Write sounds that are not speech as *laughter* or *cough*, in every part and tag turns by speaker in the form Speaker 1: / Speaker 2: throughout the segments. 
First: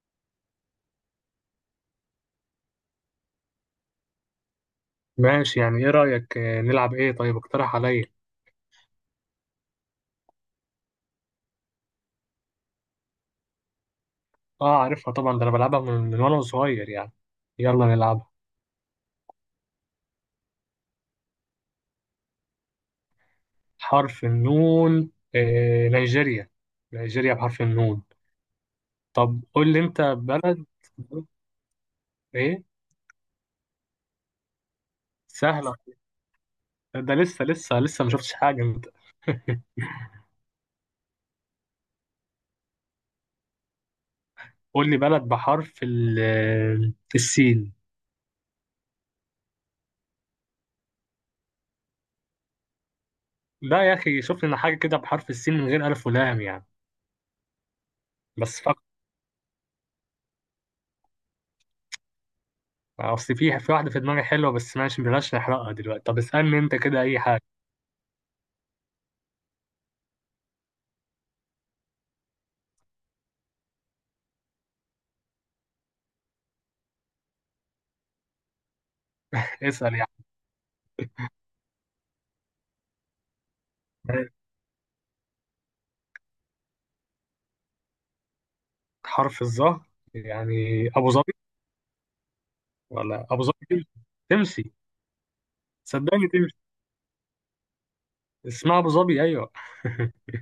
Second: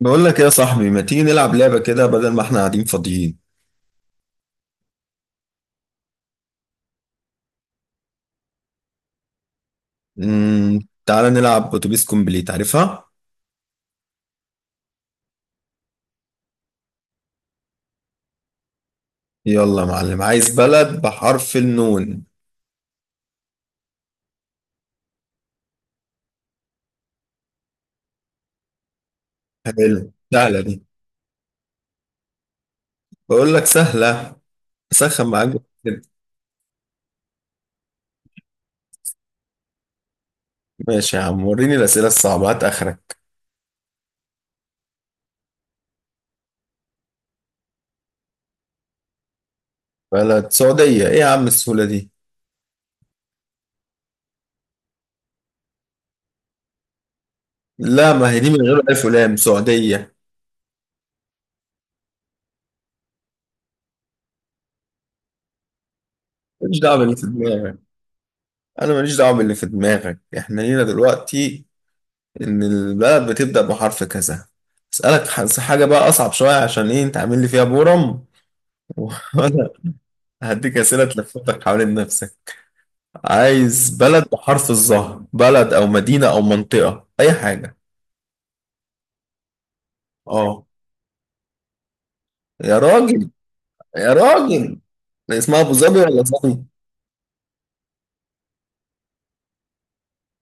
Speaker 1: بقول لك إيه يا صاحبي؟ ما تيجي نلعب لعبة كده بدل ما احنا قاعدين فاضيين؟
Speaker 2: ماشي، يعني ايه رأيك؟ نلعب ايه؟ طيب اقترح عليا.
Speaker 1: امم تعالى نلعب اتوبيس كومبليت، عارفها؟
Speaker 2: اه عارفها طبعا، ده انا بلعبها من وانا صغير يعني. يلا نلعبها.
Speaker 1: يلا يا معلم، عايز بلد بحرف النون.
Speaker 2: حرف النون؟ آه، نيجيريا. نيجيريا بحرف النون. طب قول لي
Speaker 1: حلو،
Speaker 2: انت
Speaker 1: سهلة
Speaker 2: بلد.
Speaker 1: دي.
Speaker 2: ايه؟
Speaker 1: بقول لك سهلة. اسخن معاك
Speaker 2: سهلة.
Speaker 1: كده.
Speaker 2: ده لسه لسه ما شفتش حاجة انت.
Speaker 1: ماشي يا عم، وريني الأسئلة الصعبة، هات آخرك.
Speaker 2: قول لي بلد بحرف السين.
Speaker 1: بلد سعودية، ايه يا عم السهولة دي؟
Speaker 2: لا يا اخي، شوف لنا حاجة كده بحرف السين من غير ألف ولام يعني،
Speaker 1: لا، ما هي دي
Speaker 2: بس
Speaker 1: من غير
Speaker 2: فقط.
Speaker 1: ألف ولام، سعودية.
Speaker 2: اصل في واحدة في دماغي حلوة، بس ماشي بلاش نحرقها دلوقتي. طب اسألني انت
Speaker 1: ماليش دعوة
Speaker 2: كده
Speaker 1: باللي
Speaker 2: اي
Speaker 1: في
Speaker 2: حاجة.
Speaker 1: دماغك. أنا ماليش دعوة باللي في دماغك، احنا لينا دلوقتي ان البلد بتبدأ بحرف كذا. اسألك حاجة بقى اصعب شوية، عشان ايه انت عامل لي فيها بورم؟ *laughs* وانا
Speaker 2: اسأل يعني.
Speaker 1: هديك اسئلة تلفتك حوالين نفسك. عايز بلد بحرف الظهر، بلد او مدينة او منطقة اي حاجة.
Speaker 2: حرف الظهر؟
Speaker 1: اه.
Speaker 2: يعني ابو ظبي.
Speaker 1: يا
Speaker 2: ولا
Speaker 1: راجل.
Speaker 2: ابو ظبي تمشي؟
Speaker 1: يا
Speaker 2: تمشي.
Speaker 1: راجل، اسمها ابو ظبي ولا
Speaker 2: صدقني تمشي.
Speaker 1: ظبي؟
Speaker 2: اسمها ابو ظبي ايوه. *laughs*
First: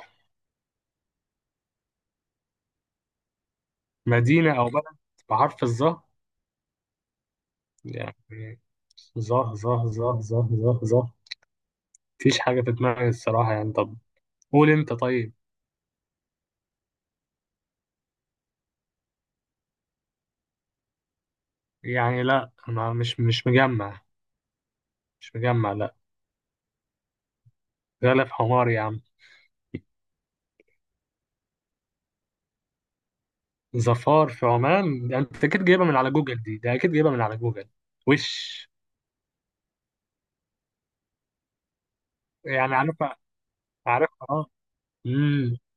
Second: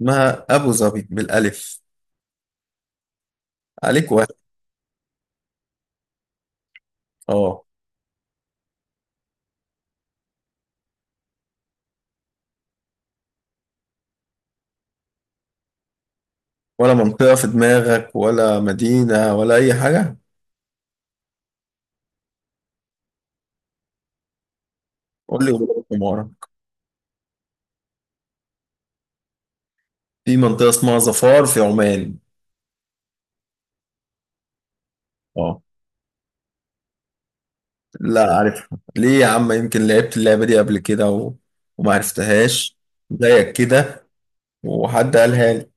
Speaker 1: اسمها ابو ظبي بالالف، عليك واحد.
Speaker 2: مدينه او بلد بحرف الظهر،
Speaker 1: اه.
Speaker 2: يعني. ظه ظه ظه ظه ظه ظه. مفيش حاجه في دماغي الصراحه يعني. طب قول انت طيب.
Speaker 1: ولا منطقة في دماغك ولا مدينة ولا اي حاجة؟
Speaker 2: يعني لا، انا مش مجمع. مش
Speaker 1: قول لي
Speaker 2: مجمع
Speaker 1: غلط في.
Speaker 2: لا. غلا في حمار يا عم.
Speaker 1: في منطقة اسمها ظفار في عمان.
Speaker 2: ظفار في عمان؟ ده انت اكيد جايبها من على جوجل دي، ده اكيد جايبها من على جوجل.
Speaker 1: لا
Speaker 2: وش
Speaker 1: عارفها، ليه يا عم؟ يمكن لعبت اللعبة دي قبل كده و... وما
Speaker 2: يعني
Speaker 1: عرفتهاش
Speaker 2: عارفها؟
Speaker 1: زيك كده،
Speaker 2: عارفها اه.
Speaker 1: وحد قالها لي.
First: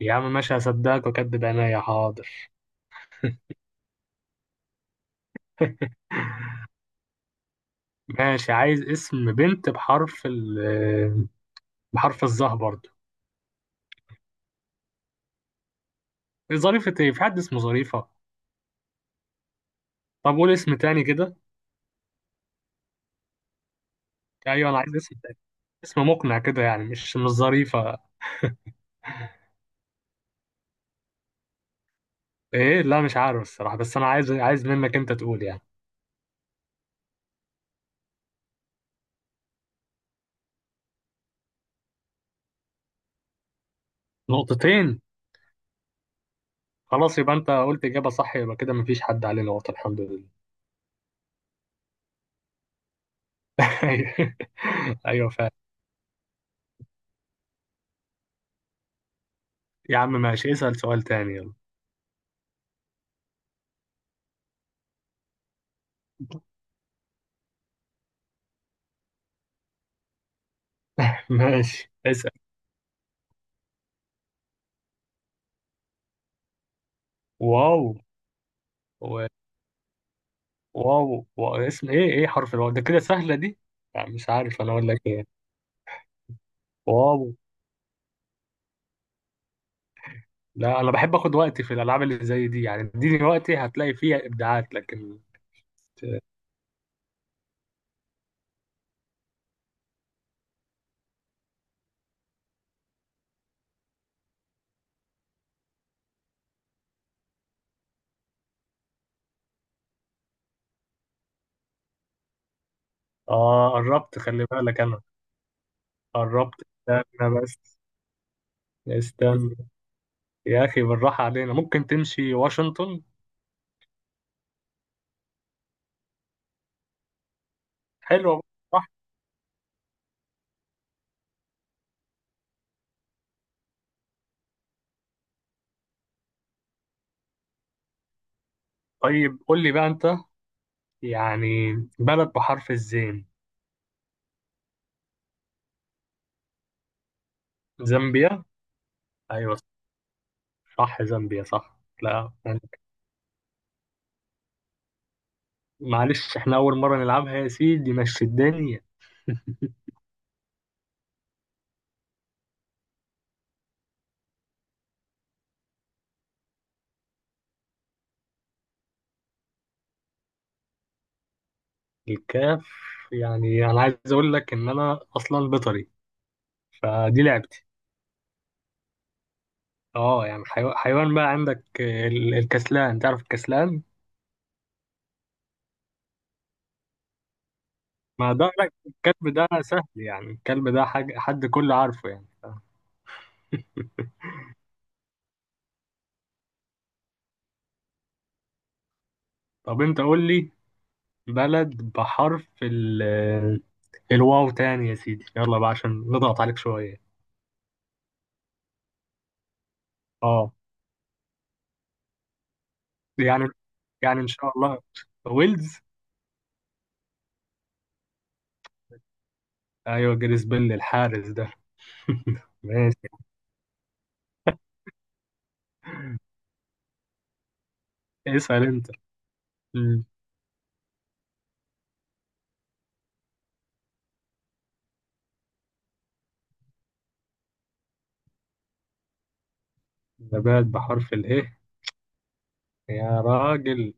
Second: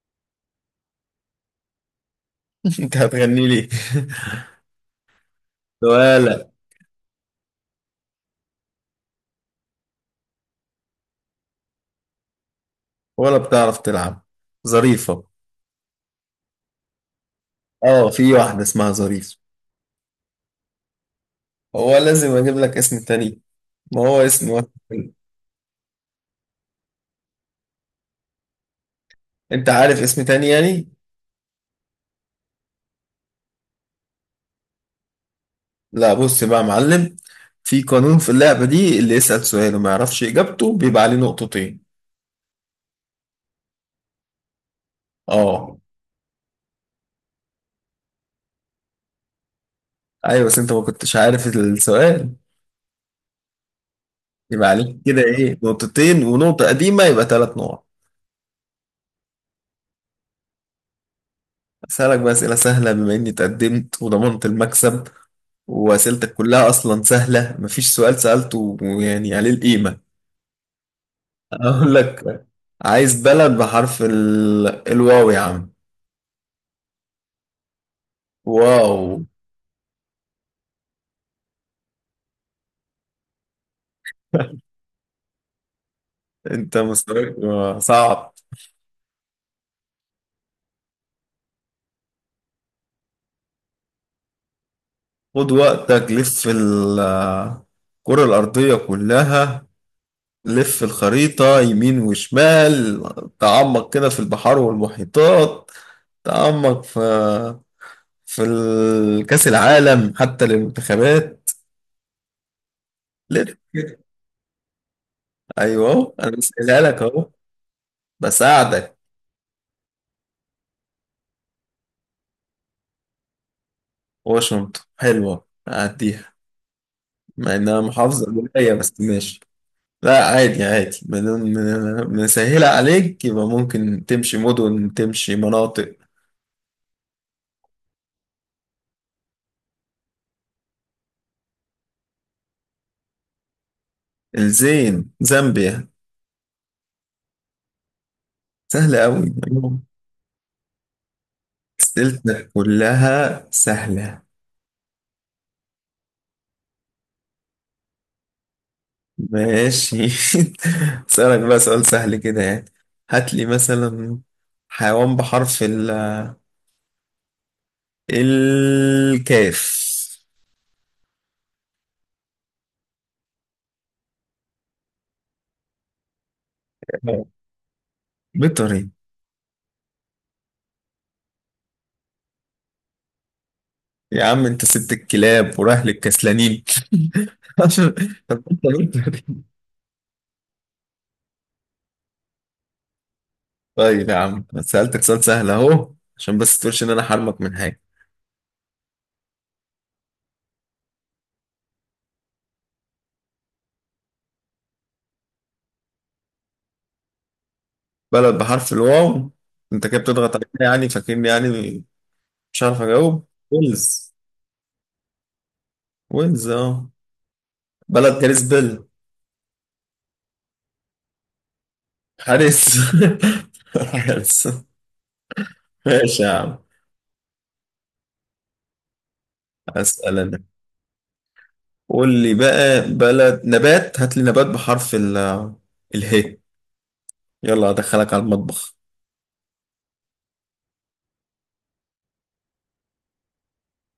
Speaker 2: يا عم ماشي، هصدقك واكدب عينيا، حاضر.
Speaker 1: *laughs* انت هتغني لي *laughs* ولا
Speaker 2: ماشي، عايز اسم بنت بحرف ال، بحرف الظهر برضه؟
Speaker 1: ولا بتعرف تلعب؟ ظريفة.
Speaker 2: ظريفة؟ ايه، في حد اسمه ظريفة؟
Speaker 1: اه، في واحدة اسمها ظريف.
Speaker 2: طب قول اسم تاني كده.
Speaker 1: هو لازم اجيب لك اسم تاني؟ ما هو اسم واحد
Speaker 2: ايوه انا عايز
Speaker 1: تاني.
Speaker 2: اسم تاني، اسم مقنع كده يعني، مش ظريفة.
Speaker 1: انت عارف اسم تاني يعني؟
Speaker 2: ايه لا مش عارف الصراحة، بس انا عايز، عايز منك انت تقول يعني.
Speaker 1: لا، بص بقى يا معلم، في قانون في اللعبة دي، اللي يسأل سؤال وما يعرفش اجابته بيبقى عليه نقطتين.
Speaker 2: نقطتين؟
Speaker 1: اه.
Speaker 2: خلاص، يبقى انت قلت اجابة صح، يبقى كده مفيش حد عليه نقطة الحمد لله.
Speaker 1: ايوه، بس انت ما كنتش عارف السؤال،
Speaker 2: *laughs* ايوه.
Speaker 1: يبقى عليك كده
Speaker 2: ايوه فعلا.
Speaker 1: ايه، نقطتين ونقطة قديمة يبقى ثلاث نقط.
Speaker 2: يا عم ماشي، اسأل سؤال تاني يلا.
Speaker 1: أسألك بقى أسئلة سهلة بما إني تقدمت وضمنت المكسب، وأسئلتك كلها أصلا سهلة، مفيش سؤال سألته يعني عليه القيمة.
Speaker 2: *laughs* ماشي
Speaker 1: أقول
Speaker 2: اسأل.
Speaker 1: لك، عايز بلد بحرف ال... الواو يا عم.
Speaker 2: واو.
Speaker 1: واو.
Speaker 2: واو واو، اسم ايه؟ ايه حرف الواو ده كده؟ سهلة دي. لا مش عارف انا اقول لك ايه.
Speaker 1: *laughs* أنت
Speaker 2: واو.
Speaker 1: مستواك صعب.
Speaker 2: لا انا بحب اخد وقتي في الالعاب اللي زي دي يعني، اديني وقتي هتلاقي فيها ابداعات لكن.
Speaker 1: خد وقتك، لف الكرة الأرضية كلها، لف الخريطة يمين وشمال، تعمق كده في البحار والمحيطات، تعمق في في كأس العالم حتى للمنتخبات. ليه
Speaker 2: اه
Speaker 1: كده؟
Speaker 2: قربت، خلي بالك انا.
Speaker 1: ايوه أهو، انا
Speaker 2: قربت.
Speaker 1: بسألها لك
Speaker 2: استنى
Speaker 1: اهو،
Speaker 2: بس.
Speaker 1: بساعدك.
Speaker 2: استنى. يا اخي بالراحة علينا، ممكن تمشي واشنطن؟
Speaker 1: واشنطن حلوه، اعديها، مع انها محافظه
Speaker 2: حلوة.
Speaker 1: قليله،
Speaker 2: صح.
Speaker 1: بس ماشي. لا عادي عادي، بدون مسهله عليك، يبقى ممكن تمشي مدن، تمشي مناطق.
Speaker 2: طيب قول لي بقى انت، يعني، بلد بحرف الزين.
Speaker 1: الزين، زامبيا.
Speaker 2: زامبيا.
Speaker 1: سهله قوي.
Speaker 2: ايوه. صح، زامبيا صح لا؟
Speaker 1: أسئلتنا كلها سهله.
Speaker 2: معلش احنا اول مرة نلعبها يا سيدي، مشي الدنيا.
Speaker 1: ماشي. *laughs* اسألك بقى سؤال سهل كده يعني، هات لي مثلا حيوان بحرف ال الكاف.
Speaker 2: الكاف. يعني انا عايز اقول لك ان انا اصلا بيطري، فدي لعبتي.
Speaker 1: بيطري؟
Speaker 2: اه يعني حيوان بقى، عندك الكسلان، تعرف الكسلان؟
Speaker 1: يا عم انت سبت الكلاب ورايح للكسلانين *laughs* عشان.
Speaker 2: ما
Speaker 1: طب
Speaker 2: ده
Speaker 1: انت
Speaker 2: لك،
Speaker 1: بيطري،
Speaker 2: الكلب ده سهل يعني، الكلب ده حاجة حد كله عارفه يعني
Speaker 1: طيب يا عم، سألتك سؤال سهل اهو عشان بس تقولش ان انا حرمك من حاجة.
Speaker 2: طب انت قول لي بلد بحرف ال، الواو تاني يا سيدي، يلا بقى عشان نضغط عليك شوية.
Speaker 1: بلد بحرف الواو. انت كده بتضغط عليا
Speaker 2: اه
Speaker 1: يعني، فاكرني يعني مش عارف اجاوب؟
Speaker 2: يعني،
Speaker 1: ويلز.
Speaker 2: يعني ان شاء الله، ويلز.
Speaker 1: ويلز اه، بلد جاريس بيل.
Speaker 2: ايوه جاريث بيل الحارس ده. *laughs*
Speaker 1: حارس
Speaker 2: ماشي.
Speaker 1: *laughs* حارس. ماشي يا عم،
Speaker 2: اسأل انت. م.
Speaker 1: اسال انا. قول لي بقى بلد، نبات، هات لي نبات بحرف ال اله. يلا ادخلك على المطبخ،
Speaker 2: نبات بحرف اله؟ يا راجل،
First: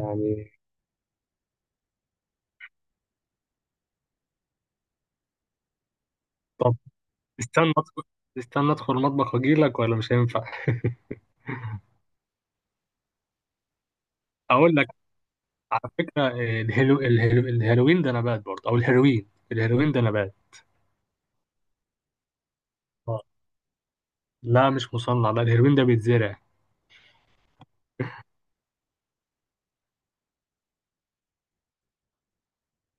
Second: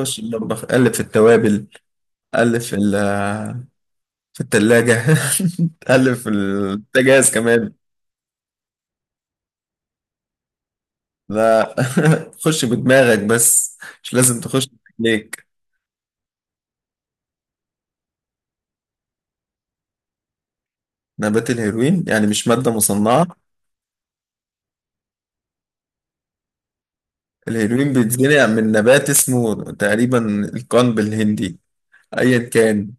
Speaker 1: خش المطبخ، قلب في التوابل، قلب في ال في التلاجة، *laughs* قلب في
Speaker 2: طب
Speaker 1: البوتاجاز
Speaker 2: استنى
Speaker 1: كمان.
Speaker 2: أدخل، استنى أدخل المطبخ وأجيلك ولا مش هينفع؟
Speaker 1: لا، *laughs* خش بدماغك بس، مش لازم
Speaker 2: *laughs*
Speaker 1: تخش.
Speaker 2: أقول لك،
Speaker 1: ليك.
Speaker 2: على فكرة الهلو... الهلو... الهيروين ده نبات برضه، أو الهيروين، الهيروين ده نبات.
Speaker 1: نبات الهيروين يعني، مش مادة
Speaker 2: آه.
Speaker 1: مصنعة؟
Speaker 2: لا مش مصنع لا، الهيروين ده بيتزرع.
Speaker 1: الهيروين بيتزرع من نبات اسمه تقريبا القنب الهندي، ايا كان،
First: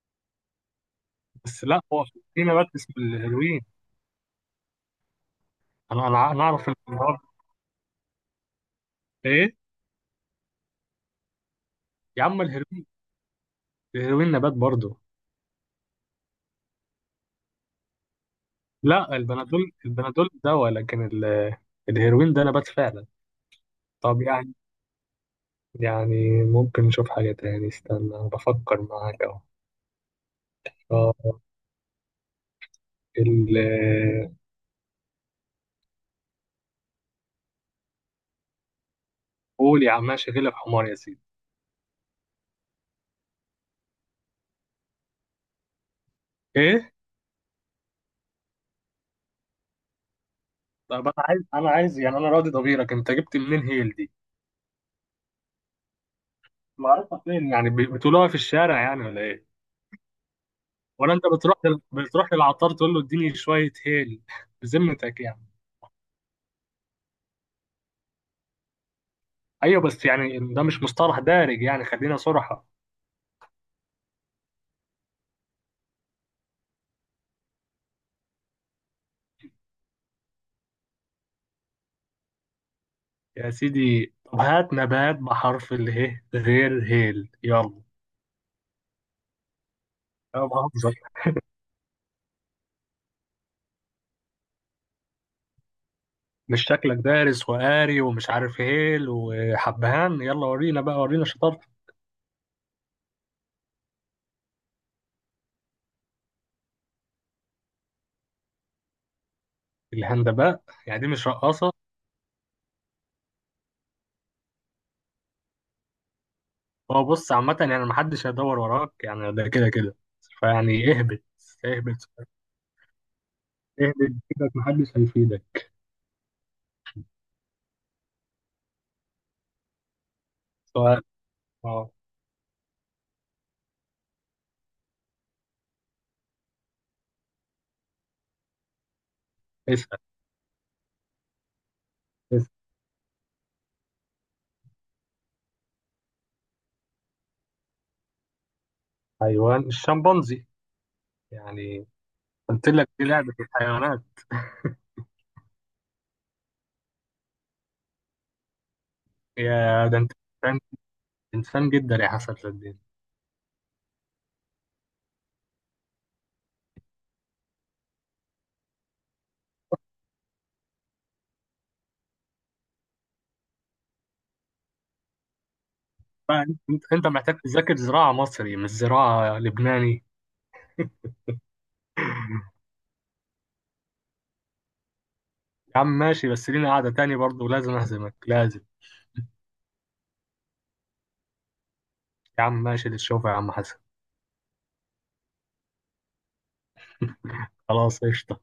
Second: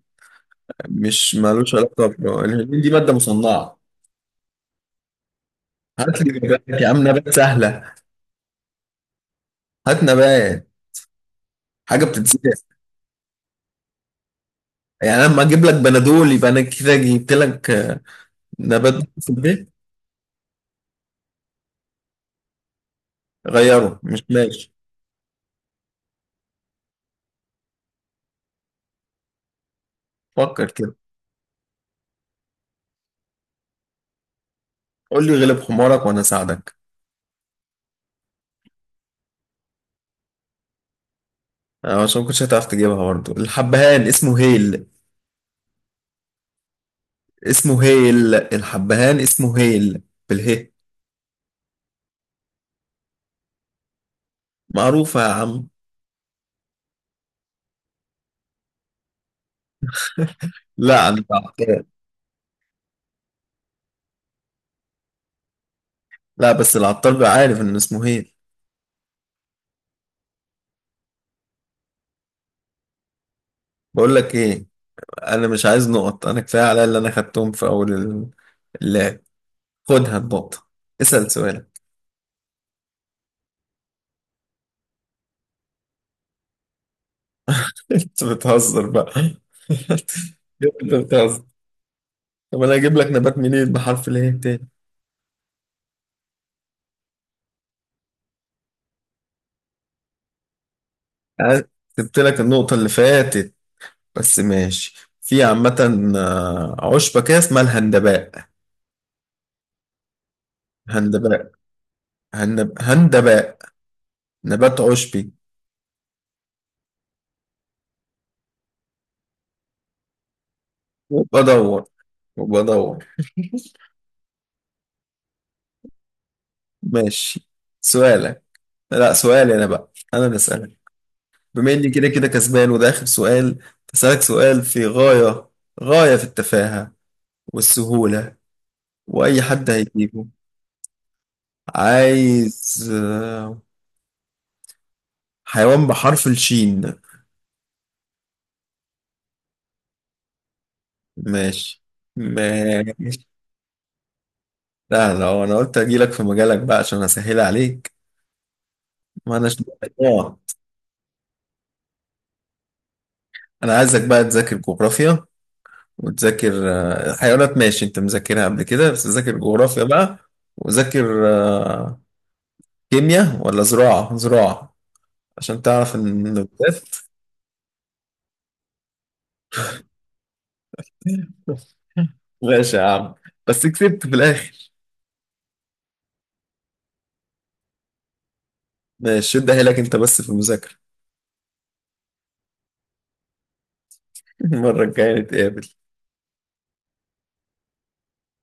Speaker 1: مش
Speaker 2: بس
Speaker 1: مالوش
Speaker 2: لا، هو
Speaker 1: علاقة
Speaker 2: في في نبات
Speaker 1: الهيلين دي
Speaker 2: اسمه
Speaker 1: مادة
Speaker 2: الهيروين،
Speaker 1: مصنعة.
Speaker 2: أنا
Speaker 1: هات لي
Speaker 2: أنا أنا
Speaker 1: نبات
Speaker 2: أعرف إن
Speaker 1: يا عم،
Speaker 2: هو.
Speaker 1: نبات سهلة،
Speaker 2: إيه؟
Speaker 1: هات نبات، حاجة
Speaker 2: يا عم
Speaker 1: بتتزرع.
Speaker 2: الهيروين، الهيروين نبات برضه.
Speaker 1: يعني أنا لما أجيب لك بنادول يبقى أنا كده جبت لك نبات
Speaker 2: لا
Speaker 1: في البيت؟
Speaker 2: البنادول، البنادول دواء، لكن ال... الهيروين ده نبات فعلا.
Speaker 1: غيره
Speaker 2: طب
Speaker 1: مش
Speaker 2: يعني،
Speaker 1: ماشي.
Speaker 2: يعني ممكن نشوف حاجة تاني، استنى أنا بفكر معاك أهو.
Speaker 1: فكر كده،
Speaker 2: آه، ال.
Speaker 1: قول لي غلب حمارك وأنا أساعدك.
Speaker 2: قول يا عم ماشي، غلب حمار يا سيدي.
Speaker 1: عشان ما كنتش هتعرف تجيبها برضه، الحبهان اسمه هيل.
Speaker 2: إيه؟
Speaker 1: اسمه هيل، الحبهان اسمه هيل، بالهي.
Speaker 2: طب أنا عايز، أنا عايز يعني، أنا راضي ضميرك أنت جبت منين هيل دي؟
Speaker 1: معروفة يا عم.
Speaker 2: معرفة فين يعني؟ بتقولوها في الشارع يعني ولا إيه؟
Speaker 1: لا
Speaker 2: ولا
Speaker 1: أنا
Speaker 2: أنت بتروح لل...
Speaker 1: العطار.
Speaker 2: بتروح للعطار تقول له اديني شوية هيل؟ *laughs* بذمتك يعني.
Speaker 1: لا بس العطار بيبقى عارف إن اسمه هيل.
Speaker 2: أيوه بس يعني ده مش مصطلح دارج يعني، خلينا صراحة.
Speaker 1: بقول لك إيه، انا مش عايز نقط، انا كفايه عليا اللي انا خدتهم في اول اللعب. خدها النقطه، اسال سؤالك.
Speaker 2: يا سيدي طب هات نبات بحرف اله غير هيل يلا.
Speaker 1: *laughs* انت بتهزر بقى *laughs*
Speaker 2: أنا
Speaker 1: انت
Speaker 2: بهزر.
Speaker 1: بتهزر. طب انا هجيب لك نبات منين بحرف الايه تاني؟
Speaker 2: مش شكلك دارس وقاري ومش عارف هيل وحبهان، يلا ورينا بقى، ورينا
Speaker 1: أنا
Speaker 2: شطارتك.
Speaker 1: سبت لك النقطه اللي فاتت، بس ماشي. في عامة، عشبة كده اسمها الهندباء.
Speaker 2: الهندباء؟ يعني دي مش
Speaker 1: هندباء،
Speaker 2: رقاصة؟
Speaker 1: هندباء، نبات عشبي.
Speaker 2: هو بص، عامة يعني محدش هيدور وراك، يعني ده كده كده، فيعني اهبط.
Speaker 1: وبدور،
Speaker 2: اهبط.
Speaker 1: وبدور.
Speaker 2: اهبط كده، محدش هيفيدك.
Speaker 1: ماشي، سؤالك. لا، سؤالي انا بقى، انا اللي اسالك،
Speaker 2: سواء.
Speaker 1: بما اني
Speaker 2: اه
Speaker 1: كده كده كسبان وده اخر سؤال. هسألك سؤال في غاية، غاية في التفاهة والسهولة، واي حد
Speaker 2: اسأل.
Speaker 1: هيجيبه.
Speaker 2: اسأل.
Speaker 1: عايز حيوان بحرف الشين.
Speaker 2: حيوان الشمبانزي.
Speaker 1: ماشي.
Speaker 2: يعني قلت لك دي
Speaker 1: ماشي.
Speaker 2: لعبة الحيوانات.
Speaker 1: لا لا، هو انا قلت اجيلك في مجالك بقى عشان اسهل عليك، ما اناش.
Speaker 2: يا ده انت.
Speaker 1: اه.
Speaker 2: انسان، انسان جدا يا حسن صدقني.
Speaker 1: انا عايزك بقى تذاكر جغرافيا، وتذاكر حيوانات، ماشي انت مذاكرها قبل كده، بس ذاكر جغرافيا بقى، وذاكر كيمياء ولا زراعة، زراعة، عشان تعرف انه
Speaker 2: بقى
Speaker 1: بجد.
Speaker 2: انت، انت محتاج تذاكر زراعة مصري مش زراعة لبناني. *laughs*
Speaker 1: ماشي يا عم، بس كسبت في الاخر.
Speaker 2: يا عم ماشي، بس لينا قعدة تاني برضه، لازم أهزمك لازم.
Speaker 1: ماشي، ده لك انت بس في المذاكرة.
Speaker 2: يا عم ماشي، للشوفة يا عم حسن.
Speaker 1: *laughs* المرة الجاية نتقابل.
Speaker 2: خلاص قشطة.